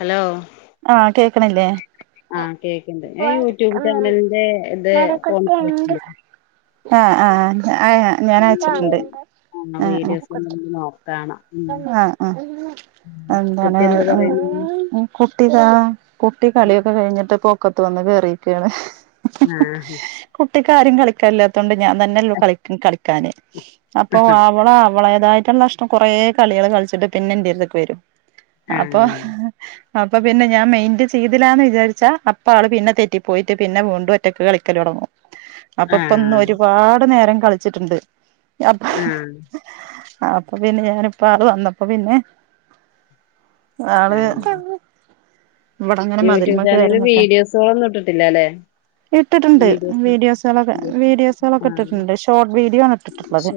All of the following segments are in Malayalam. ഹലോ ആഹ കേക്കണില്ലേ ആഹ കേക്കണ്ട് ഞ യൂട്യൂബ് ചാനലിന്റെ ഇത് ഫ ആഹ ആഹ ആ ഞാൻ അയച്ചിട്ടുണ്ട് ആഹ് ഉ വീഡിയോസ് എന്തെങ്കിലും നോക്കാണം ഉം ഉ ആഹ ഉ എന്താണ് കുട്ടി എന്ത് പറയുന്നു കുട്ടി കാ കുട്ടി കളിയൊക്കെ കഴിഞ്ഞിട്ട് പൊക്കത്ത് വന്ന് കറിക്കയാണ് ആഹ കുട്ടിക്കാരും കളിക്കാല്ലാത്തൊണ്ട് ഞാൻ തന്നെയല്ലോ കള കളിക്കാനാന് അപ്പൊ അവള അവളേതായി എറ്റ നഷ്ടം കൊറെേ കളികള് കളിച്ചിട്ട് പിന്നെ എന്റെടുതേക്ക് വരും അപ്പൊ ആഹ് അപ്പൊ പിന്നെ ഞാൻ മെയിന്റൻ ചെയ്തില്ല എന്ന് വിചാരിച്ചാ അപ്പ ആള് പിന്നെ തെറ്റി പോയിട്ട് പിന്നെ വീണ്ട ഒറ്റയ്ക്ക് കളിക്കൽ തുടങ്ങും അപ്പൊ ഇപ്പൊ ഒന്ന് ആഹ് ഒരുപാട് നേരം കളിച്ചിട്ടുണ്ട് അപ്പ ഉം അപ്പൊ പിന്നെ ഞാനപ്പോ ആള് വന്നപ്പോ പിന്നെ ആള് ആഹ് ഇവിടങ്ങനെ മതിൽമേ യൂട്യൂബ് കേറി ചാനലില് നിക്കാ വീഡിയോസുകളൊന്നും ഇട്ടിട്ടില്ല അല്ലെ ഇട്ടിട്ടുണ്ട് വീഡിയോസ് വീഡിയോസുകളൊക്കെ വീഡിയോസുകളൊക്കെ ആഹ് ഇട്ടിട്ടുണ്ട് ഷോർട്ട് വീഡിയോ ആണ് ഇട്ടിട്ടുള്ളത് ശോ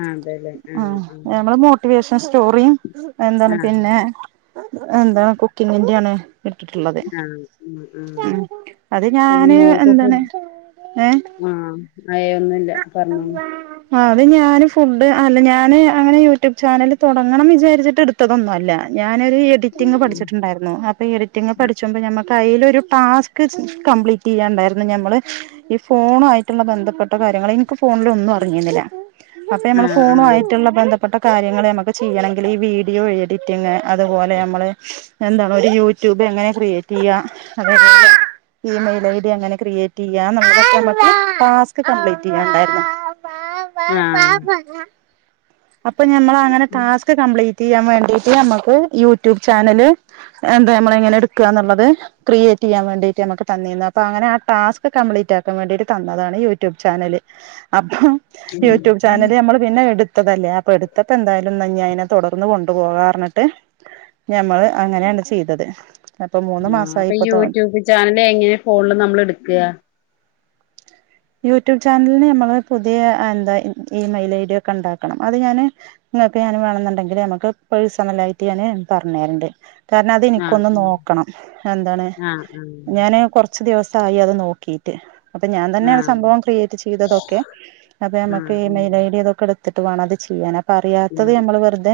ആഹ് അതെല്ലേ ഉ ആഹ് ആഹ് മ്മള് മോട്ടിവേഷൻ സ്റ്റോറിയും എന്താണ് ആഹ് പിന്നെ എന്താണ് കുക്കിങ്ങിന്റൊണ് ഇട്ടിട്ടുള്ളത് ആഹ് ആഹ് ആഹ് ഉ അത് ഞാന് എന്താണ് ആഹ അ ആഹ ത് ഞൻ ഫുഡ് അല്ല ഞൻ അങ്ങനെ യൂട്യൂബ് ചാനൽ തുടങ്ങണം വിചാരിച്ചിട്ട് എടുത്തതൊന്ന ഞാനൊ എഡിറ്റിങ് പഠിച്ചിട്ടുണ്ടായിരുന്നു അപ്പൊ എഡിറ്റിംഗ് പഠിച്ചുമ്പോൾ നമ്മക്ക് കയ്യിലൊ ഒരു ടാസ്ക് കംപ്ലീറ്റ് ചെയ്യാുണ്ടായിരുന്നു ഞമ്മൾ ഈ ഫോണു ആയിട്ടുള്ള ബന്ധപ്പെട്ട നിോണന്നും അമ്മ ആഹ് ഫോണ ആഹ് പ്പെട്ട കാര്യങ്ങൾ നമ്മുക്ക് ചെയ്യണമെങ്കിൽ ഈ വീഡിയോ എഡിറ്റിങ് അതുപോലെ നമ്മള് എന്താണ് ഒരു യൂട്യൂബ് എങ്ങനെ ക്രിയേറ്റ് ചെയ്യ അതെ ഇഈമെയിൽ ഐ ഡി അങ്ങനെ ക്രിയേറ്റ് ചെയ്യ പ്ലീറ്റ് ചെയ്യണ്ട ആഹ് അപ്പൊ മ്മ അങ്ങനെ ാസ്ക് കംപ്ലീറ്റ് ചെയ്യാൻ വേണ്ടിട്ട് നമ്മുക്ക് യൂട്യൂബ് ചാനല് എന്താ നമ്മ എങ്ങനെ എടുക്കുക എന്നുള്ളത് ക്രിയേറ്റ് ചെയ്യൻ വേണ്ടീട്ട് നുക്ക് തന്ന തന്ന അപ്പോ അങ്ങനെ ആ ടസ്ക് കം്ലീറ്റ് ആാക്കാ വേണ്ടിട്ട് തന്നതാണ് യ യൂട്യൂബ് ചാനല് അപ്പൊ ആഹ് യൂട്യൂബ് ചാനല് നമ്മള് പിന്നെ എടു ടുത്തതല്ലേ അപ്പൊ എടുത്തപ്പോ എന്തായാലുംഞ്ഞ അതിനെ തുടർന്ന് കൊണ്ടുപോകാറഞ്ഞിട്ട് ഞമ്മൾ അങ്ങനെയാണ് ചെയ്തത് അപ്പൊ മൂന്ന് ആ മാസമായി അപ്പൊ ഇപ്പൊ യൂട്യൂബ് ചാനല് എങ്ങനെ ഫോണില് നമ്മൾ എടുക്കുക യൂട്യൂബ് ചാനലിന് നമ്മള് പുതിയ എന്താ ഈ മെൽ ഐഡിയ ഒക്കെ ഉണ്ടാക്കണം അത് ഞാാന് ഇങ്ങൊക്കെ ഞാാന് വേണെന്നുണ്ടെങ്കില് നമുക്ക് പഴസമല്ലായിട്ട് ഞാന് പറഞ്ഞു തരണ്ട് കാര്ണം അത് ആഹ് എനിക്കൊന്ന് നോക്കണം എന്താണ് ആഹ് ആഹ് ഞാന് കൊറച്ച് ദിവസം ചായി അത് നോക്കീട്ട് അപ്പൊ ഞാൻ തന്നെയ ആഹ് സംഭവം ക്രിയേറ്റ് ചെയ്തതൊക്കെ അപ്പൊ നമക്ക് e ah mail I D അത് ഒക്കെ എടുത്തിട്ട് വേണം അത് ചെയ്യാൻ അപ് പറ്യയാത്തത് ആഹ് നമ്മള് വെറ്തെ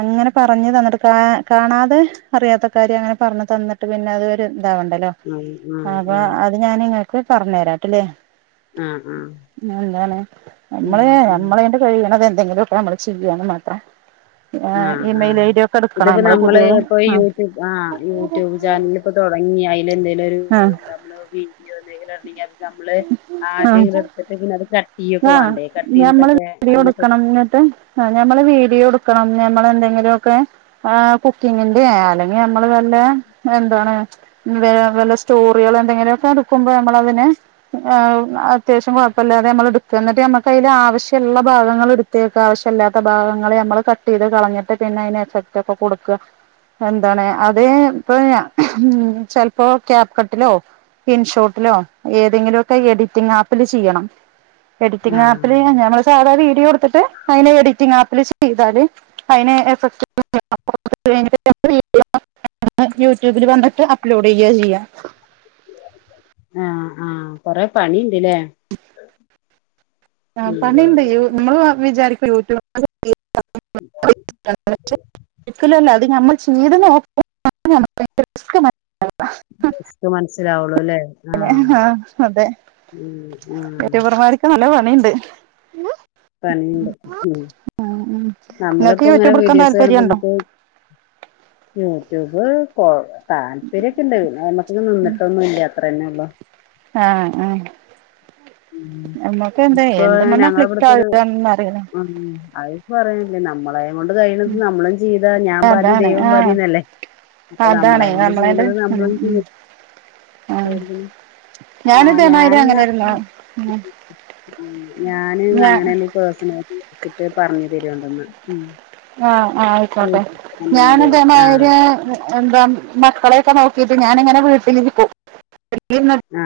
അങ്ങനെ പറഞ്ഞ് തന്നിട്ട് കാ കാണാതെ അറിയാത്ത കാര്യം അങ്ങനെ പറഞ്ഞ് തന്നിട്ട് പിന്നെ അതൊരു ഇതാവണ്ടലോ ആഹ് ആഹ് ആഹ് അപ്പൊ അത് ഞാൻ ഇങ്ങക്ക് പറഞ്ഞേരാ ട്ടിലേ. ആഹ് ആഹ് എന്താണ് ഉം നമ്മള് ഉം നമ്മളേണ്ട് കഴിയ്ണതെ ന്തെങ്കിലൊക്കെ നമ്മള് ചിയ്യാന്ന് മാത്രം. ആഹ് ഇമെയിൽ ആഹ് ഐ ഡി ഒക്കെ എടുക്കണം ഇത്പ്പോ നമ്മള് പുതിയത് ഇപ്പൊ ആ യൂട്യൂബ് ആഹ് യൂട്യൂബ് ചാനല് ഇപ്പൊ തൊടങ്ങി അയിൽ എന്തേലും ഒരു വേ ആ ഇണ്ടാവ്മ്പള് വീഡിയോ എന്തേങ്കിലും ഇടണെങ്കി അത് നമ്മള് ആ ആദ്യങ്ങനെ ഇട്ത്തിട്ട് പിന്നെ അത് [unintelligible] ആഹ് വേണ്ടേ കട്ട് ഞമ്മള് ചെയ്തിട്ടൊക്കെ വീഡിയോ അങ്ങനൊക്കെ ഇട്ക്കണം ഇഞ്ഞ്ട്ട് ആഹ് ഞമ്മള് വീഡിയോ ഇട്ക്കണം ഞമ്മള് എന്തേ ങ്ങിലൊക്കെ ആ കുക്കിംഗ്‌ ന്റെ അല്ലങ്കി നമ്മള് വല്ലേ എന്താണ് വേ അത് പോലെ സ്റ്റോറികൾ എന്തെങ്കിലൊക്കെ ഇട്ക്കുമ്പോ നമ്മളതിനെ ആവ് അത്യാവശ്യം കൊഴപ്പല്ലാതെ നമ്മള്ട് ക്ക ഇന്നിട്ട് നമുക്ക് അയ്‌ല് ആവശ്യള്ള ഭാഗങ്ങള് ഇട്ത്തിയേക്കാ ആവശ്യല്ലാത്ത ഭാഗങ്ങളെ നമ്മള് കട്ട് ചെയ്ത് കളഞ്ഞിട്ട് പി പിന്നെ അയ്ന് എഫക്ട് ഒക്കെ കൊടുക്ക എന്താണ് അത് ഇപ്പ ഉം ചെലപ്പോ ക്യാപ്പ് കട്ടിലോ ഇൻഷോട്ടിലോ ഏതെങ്കിലൊക്കെ എഡിറ്റിംഗ് ആപ്പില് ചിയ്യണം. എഡിറ്റിംഗ് ആഹ് ആപ്പില് ഞങ ഞമ്മള് സാദാ വീഡിയോട്ത്തിട്ട് അയിനെ എഡിറ്റിങ്ങ് ആപ് പ്പില് ചെയ്താല് അയ്നെ എഫക്ട് [unintelligible] യൂട്യൂബില് വന്ന്ട്ട് അപ്ലോഡ് ചെയ്യ ചെയ്യാ ആഹ് ആഹ് കൊറേ പണിണ്ട് ലേ ആഹ് പണിണ്ട് നമ്മള് വിചാരിക്കും യൂട്യൂ [unintelligible] [unintelligible] ഒരിക്കലൊല്ല അത് നമ്മൾ ചീത് നോ [unintelligible] റിസ്‌ക് മ റിസ്ക്ക് മനസ്സിലാവൊള്ളു ലേ പിന്നെ ഹാ അതെ ആഹ് യൂട്യൂബർമാര്ക്ക് നല്ല പണിണ്ട്. പണിണ്ട് ഉഹും നിങ്ങൾക്ക് നമ്മള്പ്പോ ഇങ്ങനെ യൂട്യൂബ് എടുക്കാൻ വീഡിയോസ് താല്പര്യം കാണുമ്പോ ഉണ്ടോ നമുക്ക് യൂട്യൂബ് കൊഴ് താല്പര്യൊക്കെ ഇണ്ട് പിന്നെ അയ്മക്ക് ഇങ്ങ് നിന്നിട്ടൊന്നും ഇല്ല അത്രന്നെ ഒള്ളൂ. ആഹ് ആഹ് ഉം നമ്മക്ക് എന്താ ഇപ്പൊ എന്ത് മണ്ണാ ഞങ്ങള ക്ലിക്ക് ഇവിടത്തെരു ആകാന്ന് അറിയില്ല അത് പറയില്ലേ നമ്മളെ നമ്മളെ കൊണ്ട് കഴിത് നമ്മളും ചെയ്താ ഞാൻ പാതി അതാണ് ദൈവം ആഹ് പാതിന്നല്ലേ അപ്പൊ അതാണ് നമ്മളെയും കൊണ്ട് നമ്മളെണ്ട് ചെയ്യണത് ഉം നമ്മളും ഉം ആഹ് ചെയ്യണം ഞാന് ആഹ് ഇതേമാതിരി ഞാനെന്നാ അങ്ങനെര്ന്നു ഞാന് ഞാൻ അങ്ങനെണ് ഈ പേസ്സനെറ്റി വെച്ചിട്ട് പറഞ്ഞു തരേണ്ടുന്നാ ഉം ആഹ് ആഹ് ആയിക്കോട്ടെ യൂട്യൂബ് ഞൻ ചാനലുണ്ട്. ആഹ് ഇതേമാതിരി എന്താ മക്കളെയൊക്കെ നോക്കിട്ട് ഞാനിങ്ങനെ വീട്ടിലിരിക്കും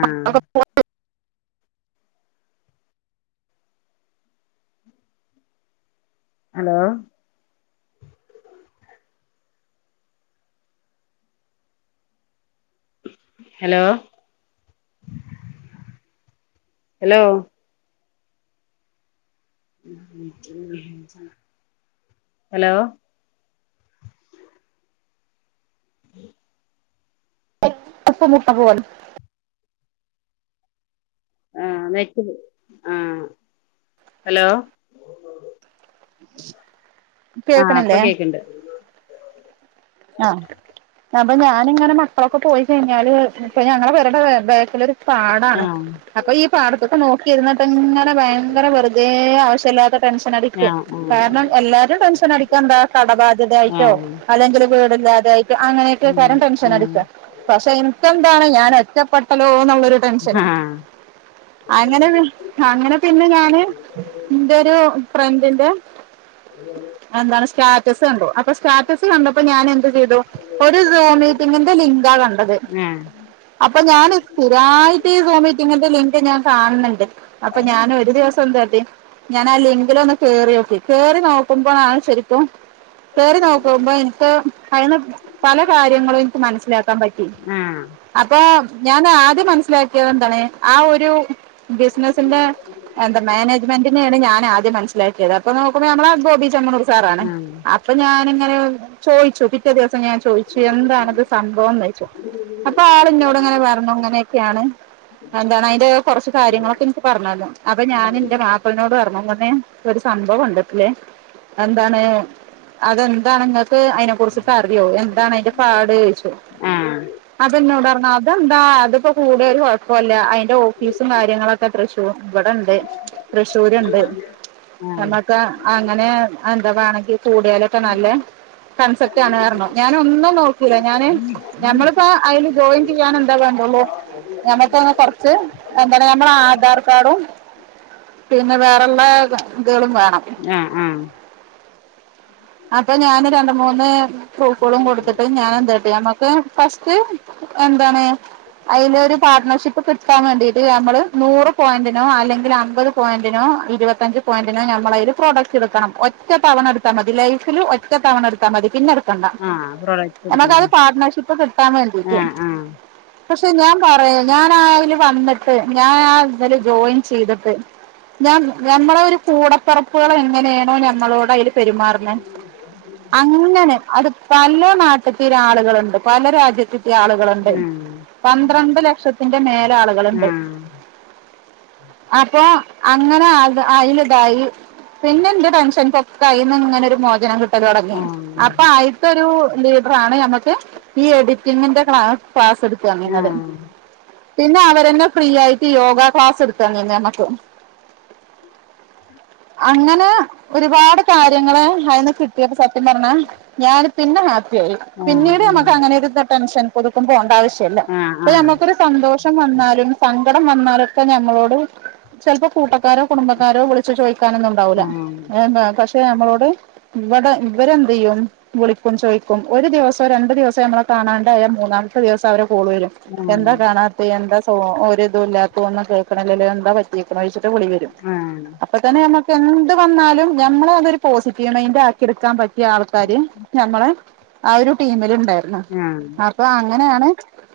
ആഹ് ഹലോ ഹലോ അലോ ഹലോ അപ്പമുട്ട [unintelligible] ആഹ് നെറ്റ് ആഹ് ഹലോ ആഹ് ഇപ്പൊ കേക്കണില്ലേ കേക്ക്ണ്ട് ആഹ് അപ്പൊ ഞാനിങ്ങനെ മക്കളൊക്കെ പോയി കഴിഞ്ഞാല് ഇപ്പ ഞങ്ങളെ പെരടെ ബേക്കിലൊരു പാടാണ് ആഹ് അപ്പൊ ഈ പാടത്തൊക്കെ നോക്കിയിരുന്നിട്ട് ഇങ്ങനെ ഭയങ്കര വെറുതെ ആവശ്യ ടെൻഷൻടിക്കും ആഹ് ആഹ് കാരണം എല്ലാരും ടെൻഷൻടിക്കാ എന്താ കടബാധ്യതായിട്ടോ ആഹ് അല്ലെങ്കില് ഇല്ലാതായിട്ടോ അങ്ങനെയൊക്കെ ഉം കാര്യം ടെൻഷൻ ഉം അടിക്കാ പക്ഷെ ഇൻക്കന്താണ് ഞാൻ ഒറ്റപ്പെട്ടല്ലോ ടെൻഷൻ ആഹ് അങ്ങനെ അങ്ങനെ പിന്നെ ഞാന് എന്റെ ഒരു ഫ്രണ്ട സ്റ്റാറ്റസ് കണ്ടു അപ്പോൊ ഞാൻ എന്ത് ചെയ്തു ഒരു സോൺ മീറ്റിങ്ങിന്റെ ലിങ്കാ കണ്ടത് ആഹ് അപ്പൊ ഞാാന് സ്ഥിരായിട്ട് സമട്ട ഇങ്ങനെ ലിങ്ക് ഞാൻ കാണണ്ട് അപ്പൊ ഞാനൻ ഒരു ദിവസം ഞാാനാല്ലെങ്കില ഒന്ന് കേറി നോക്കി കേറി നോക്കുമ്പോ നാണ് ശരിപ്പ വേറി നോക്ക അന്ന് പല കാര്യങ്ങളും എനിക്ക് മനസിലാക്കാൻ പറ്റി ആഹ് അപ്പൊ ഞാൻ ആദ്യം മനസ്സിലാക്കിയത് എന്താണ് ആ ഒരു ബിസിനസിന്റെ എന്താ മാനേജ്മെന്റിനെയാണ് ഞാ ആദ്യം മനസിലാക്കിയത് അപ്പൊ നോക്കുമ്പോ നമ്മുടെ ഗോബി ചമ്മ സാ ആഹ് അപ്പൊ ഞാനിങ്ങനെ ചോിച്ചു പിറ്റേ ദിവസ ഞാൻ ചോദിച്ചു എന്താാണ്ത് സംഭവം എന്ന് വെച്ചോ അപ്പൊ ആള ഇന്നോട് ഇങ്ങനെ പറഞ്ഞു ഇങ്ങനെയൊക്കെയാണ് എന്താണ് അതിന്റെ കുറച്ചച്ച് കാര്യങ്ങളൊക്കെ എനിക്ക് പറഞ്ഞരുന്നു അപ്പൊ ഞാൻ എന്റെ മാപ്പിളിനോട് പറഞ്ഞ ഒരു സംഭവം ഉണ്ടട്ടല്ലേ എന്താണ് അതെന്താണ അതിനെ കുറിച്ചിട്ട് അറിയോ എന്താണ് അതിന്റെ പാട് കഴിച്ചോ ആഹ് അത എന്നോട് അതെന്താ അതിപ്പോ കൂടുത ഒരു കുഴപ്പമല്ല അതിന്റെ ഓഫീസും കാര്യങ്ങളൊക്കെ എത്രക്ഷവും ഇവിടെണ്ട് തൃശ്ശൂരുണ്ട് ആഹ് നമുക്ക് അങ്ങനെ എന്താ വേണ കൂടിയാലൊക്കെ നല്ല കൺസെപറ്റ് ആണ് കാരണം ഞാന ഒന്നും നോക്കില്ല ഞാന് നഞമ്മളിപ്പോ അതില് ജോയിൻ ചെയ്യാൻ എന്താ ള്ള ഞമ്മക്കെ കൊറച്ച് എന്താണ് നമ്മുടെ ആധാർ കാഡും പിന്നെ വേറെുള്ള ഇതകളും വേണം ആഹ് ആഹ് അപ്പൊ ഞാന് രണ്ട് മൂന്ന് ഫൂക്കുകളും കൊടുത്തിട്ട് ഞാൻ എന്തട്ട ഫസ്റ്റ് എന്താണ് അതിന് ഒരു പാർട്ട്ണർഷിപ്പ് കിട്ടാൻ വേണ്ടീട്ട് നമ്മള് നൂറ് പോയിന്റിനോ അല്ലെങ്കിൽ അമ്പത് പോയിന്റിനോ ഇരുപത്തഞ്ച് പോയിന്റിന് നമ്മ പ്രൊഡക്ട് എടുക്കണം ഒറ്റ തവണ എടുത്താൽ മതി ലൈഫ ഒ തവണ എത്താ മതി പിന്നെ ണ്ട ആഹ് പ്രൊഡക്റ്റ് നമക്ക അത് എടുക്കുന്നതാ പാർട്ട്ണർഷിപ്പ് കിട്ടാൻ വേണ്ടിട്ട ആഹ് ആഹ് പക്ഷെ ഞാൻ പറയാ ഞാൻ ആതില് വന്നിട്ട് ഞാൻ ആ ഇന്നല് ജോയിൻ ചെയ്തിട്ട് ഞാൻ ഞമ്മള ഒരു കൂടപ്പറപ്പുകൾ എങ്ങനെയാണോ ഞമ്മളോട് അതിൽ പെരുമാറുന്നത് ഇങ്ങനെ അത് പല നാട്ടത്തി ആളുകളുണ്ട് പല രാജ്യത്തി ആളുകളുണ്ട് ആഹ് പന്ത്രണ്ട് ലക്ഷത്തിന്റെ മേല ആളുകളുണ്ട് ആഹ് അപ്പ അങ്ങനെ അത് അതിൽ ഇതായി പിന്നെ എന്റെ ടെൻഷൻൊക്കെയിന്ന് ഇങ്ങനെ ഒരു മോചനം കിട്ടും തുടങ്ങി അപ്പൊ അയിത്തരു ലീഡറാണ് നമക്ക് ഈ എ ിന്റെ ക് ക്ലാസ് എടുത്തു ആഹ് അങ്ങിുന്നത് ആഹ് പിന്നെ അവരെന്നെ ഫ്രീ ആയിട്ട് യോഗ ക്ലാസ് എടുത്താന്ന നമക്ക് അങ്ങനെ ഒരുപാട് കാര്യങ്ങള് അയിന്ന് കിട്ടിയപ്പോ സത്യം പറഞ്ഞ ഞാൻ പിന്നെ ശ ആഹ് പിന്നീട് ഉം നമുക്ക് അങ്ങനെ ഒരുരു ടെൻഷൻ പുതുക്കുമ്പോണ്ട ആവശ്യം ല്ല ആഹ് അപ്പ ആഹ് നമുക്കൊരു സന്തോഷം വന്നാലും ഇടം വന്നാരൊക്കെ ഞങ്ങളോട് ചപ്പോ കൂട്ട ക്കാരോ കുടുംബക്കാരോ വിളിച്ചിട്ട് ചോദിക്കാനൊന്നും ഉണ്ടാവില്ല ആഹ് പക്ഷെ നമ്മളോട് ഇവിടെ ഇവരെന്ത് ചെയ്യും വിളിക്കും ചോദിക്കും ഒരു ദിവസോ രണ്ടു ദിവസോ നമ്മള കാണാണ്ട മൂന്നാമത്തെ ദിവസം അവരെ കോള വരും ആഹ് എന്താ കാണാത്ത എന്താ സ ഒരിതും ഇല്ലാത്ത ഒന്നും കേൾക്കണ എന്താ പറ്റക്കണംഴിച്ചിട്ട് വിളി വരും ആഹ് ആഹ് അപ്പൊ തന്നെ നമ്മക്ക് എന്ത് വന്നാലും ഞമ്മള അതൊരു പോസിറ്റീവ് മൈന്ഡ് ആക്കിെടുക്കാൻ പറ്റിയ ആൾക്കാര് ഞമ്മള്െ ആ ഒരു ടീമില് ഉണ്ടായിരുന്നു ആഹ് ആക്ക അങ്ങനെയാണ്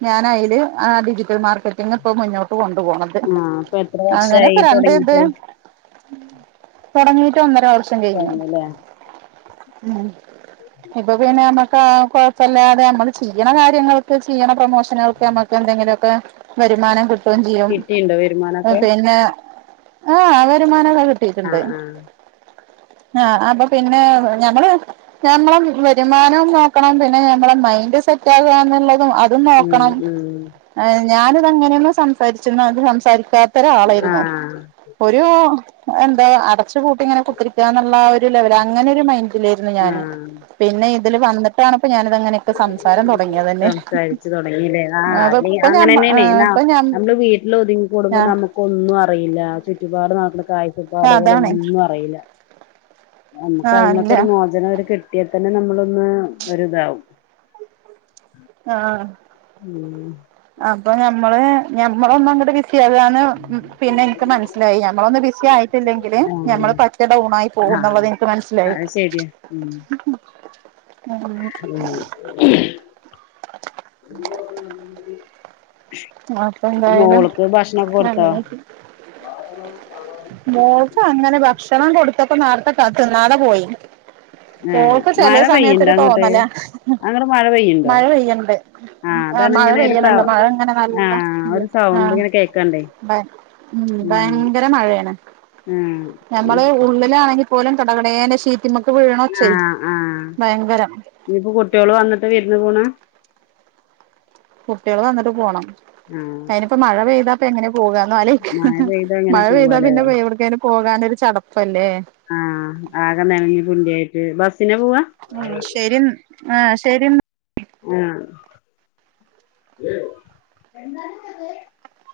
ഞാന അതില് ഡിജിറ്റൽ മാർക്കറ്റിംഗ ഇപ്പോ മുന്നോട്ട് പ്പൊകൊണ്ടു പോണത് ഇപ്പൊ എത്ര വർഷായി അങ്ങനെപ്പോ രണ്ട് ഇത് തൊടങ്ങീട്ട് തൊടങ്ങീട്ടൊന്നര വർഷം കഴിഞ്ഞു കഴിഞ്ഞുല്ലേ ഇപ്പൊ പിന്നെ നമ്മക്ക് കൊഴപ്പല്ലാതെ നമ്മള് ചെയ്യണ കാര്യങ്ങൾക്ക് ചെയ്യണ പ്രമോഷ പിന്നൊവ്ക്കമ്മക്കെന്തെങ്കിലൊക്കെ വരുമാനം കിട്ടുകയും ചെയ്യും കിട്ടിണ്ടോ വരുമാനൊക്കെ പിന്നെ ആഹ് വരുമാനക്കെ ആ കിട്ടീട്ടുണ്ട്. ആ ആഹ് അപ്പൊ പിന്നെ ഞമ്മള് ഞമ്മളെ വരുമാനം നോക്കണം പിന്നെ ഞമ്മള മൈൻഡ് സെറ്റാകാനുള്ള അതും ഉം നോക്കണം ഉം എഹ് ഞാനിതങ്ങനെ ന്നു സംസാരിച്‌ക്ക്ണ് അത് സംസാ പേത്തര ആ ആളായിരുന്നു ഒരൂ എന്താ അടച്ചുപൂട്ടി ഇങ്ങനെ കുത്തിരിക്കാന്നുള്ള ഒരു ലെവല് അങ്ങനൊരു മൈൻ ഡിലേര്ന്നു ആ ഞാന് പിന്നെ ഇതില് വന്നിട്ടാണ് പ്പൊ ഞാനിതങ്ങനക്കെ സംസാരം തൊടങ്ങിയതന്നെ. സംസാരിച്ചു തുടങ്ങില്ലേ ആ അല്ലെ അപഇപ്പ അങ്ങനെ ഞം തന്നെയണേ എഹ് ന ഇപ്പ ഞ നമ്മള് വീട്ടിലൊതുങ്ങികൂടുമ്പോ നമുക്ക് ഒന്നു അറിയില്ല. ചു റ്റുപാട് നടക്ക്ണെ ആഹ് അതാണ് കാഴ്ചപ്പാടുകളുമൊന്നു അറിയില്ല. നമുക്ക് ആഹ് അയിന്നൊക്കെ ഇല്ല ഒരു മോചനോര് കിട്ടിയാതന്നെ നമ്മളൊന്ന് ഒരിതാവും ആഹ് ഉം ഇപ്പ ഞമ്മള് ഞമ്മളൊന്നങ്ങട്ട് വിസ് ക്കെറിയാൻ പിന്നെ ഇൻക്ക് മനസ്സിലായി ഞമ്മളൊന്ന് ബിസി ആയിട്ടില്ലെങ്കിൽ ഞമ്മള് പറ്റ ഡൗണായി പോവും. ആ പൊവ്ന്നുള്ളത് ഇൻക്ക് ആ മനസ്സിലായ് അത് ശരിയാ ഉം ഉം അപ്പൊ എന്തായാലും മോൾക്ക് ഭക്ഷണൊക്കെ കൊടുത്തോ മോൾക്കങ്ങനെ ഭക്ഷണം കൊടുത്തപ്പൊ നാർത്തെ ക തിന്നാതെ പോയി ഏ ഓക്ക് ചെലേ മഴ പെയ്യണ്ടോ സമയത്തൊരു അങ്ങട്ട് തോന്നല അങ്ങട് മഴ പെയ്യണ്ടോ മഴ പെയ്യ്ണ്ട് ആ അതാണ് മഴ ഇങ്ങനെ ഒരു പെയ്യ്ണ് സൗ ണ്ട് മഴങ്ങനെ നല്ല ആഹ് ഒരു സൗണ്ട് ആഹ് ഇങ്ങനെ കേക്കണ്ടേ മ. ഉം ഭയങ്കര മഴയേണ്. ആഹ് ഞമ്മള് ഉള്ളിലാണെങ്കിൽ പോലും കടകടേനെ ഷി ആഹാ ആഹാ ഭയങ്കരം ഇനിയിപ്പോ കുട്ടിഓള് വന്നിട്ട വിരുന്ന് പോണ് കുട്ട്യാള് വന്നിട്ട് പോണം. ആഹ് അയിന്പ്പം മഴ പെയ്താപ്പെങ്ങനെ പോകാന്നാല് മഴ പെയ്ത അങ്ങനെ മഴ പെയ്താ പോവല്ലേ പിന്നെ വേവ്ടക്കേലു പോകാനൊര് ചട ആഹ് ആകെ നനഞ്ഞ് പിണ്ടിയായ്ട്ട് ബസ് ഉം ശരിന്ന് ആഹ് ശെരിന്നാ ആഹ്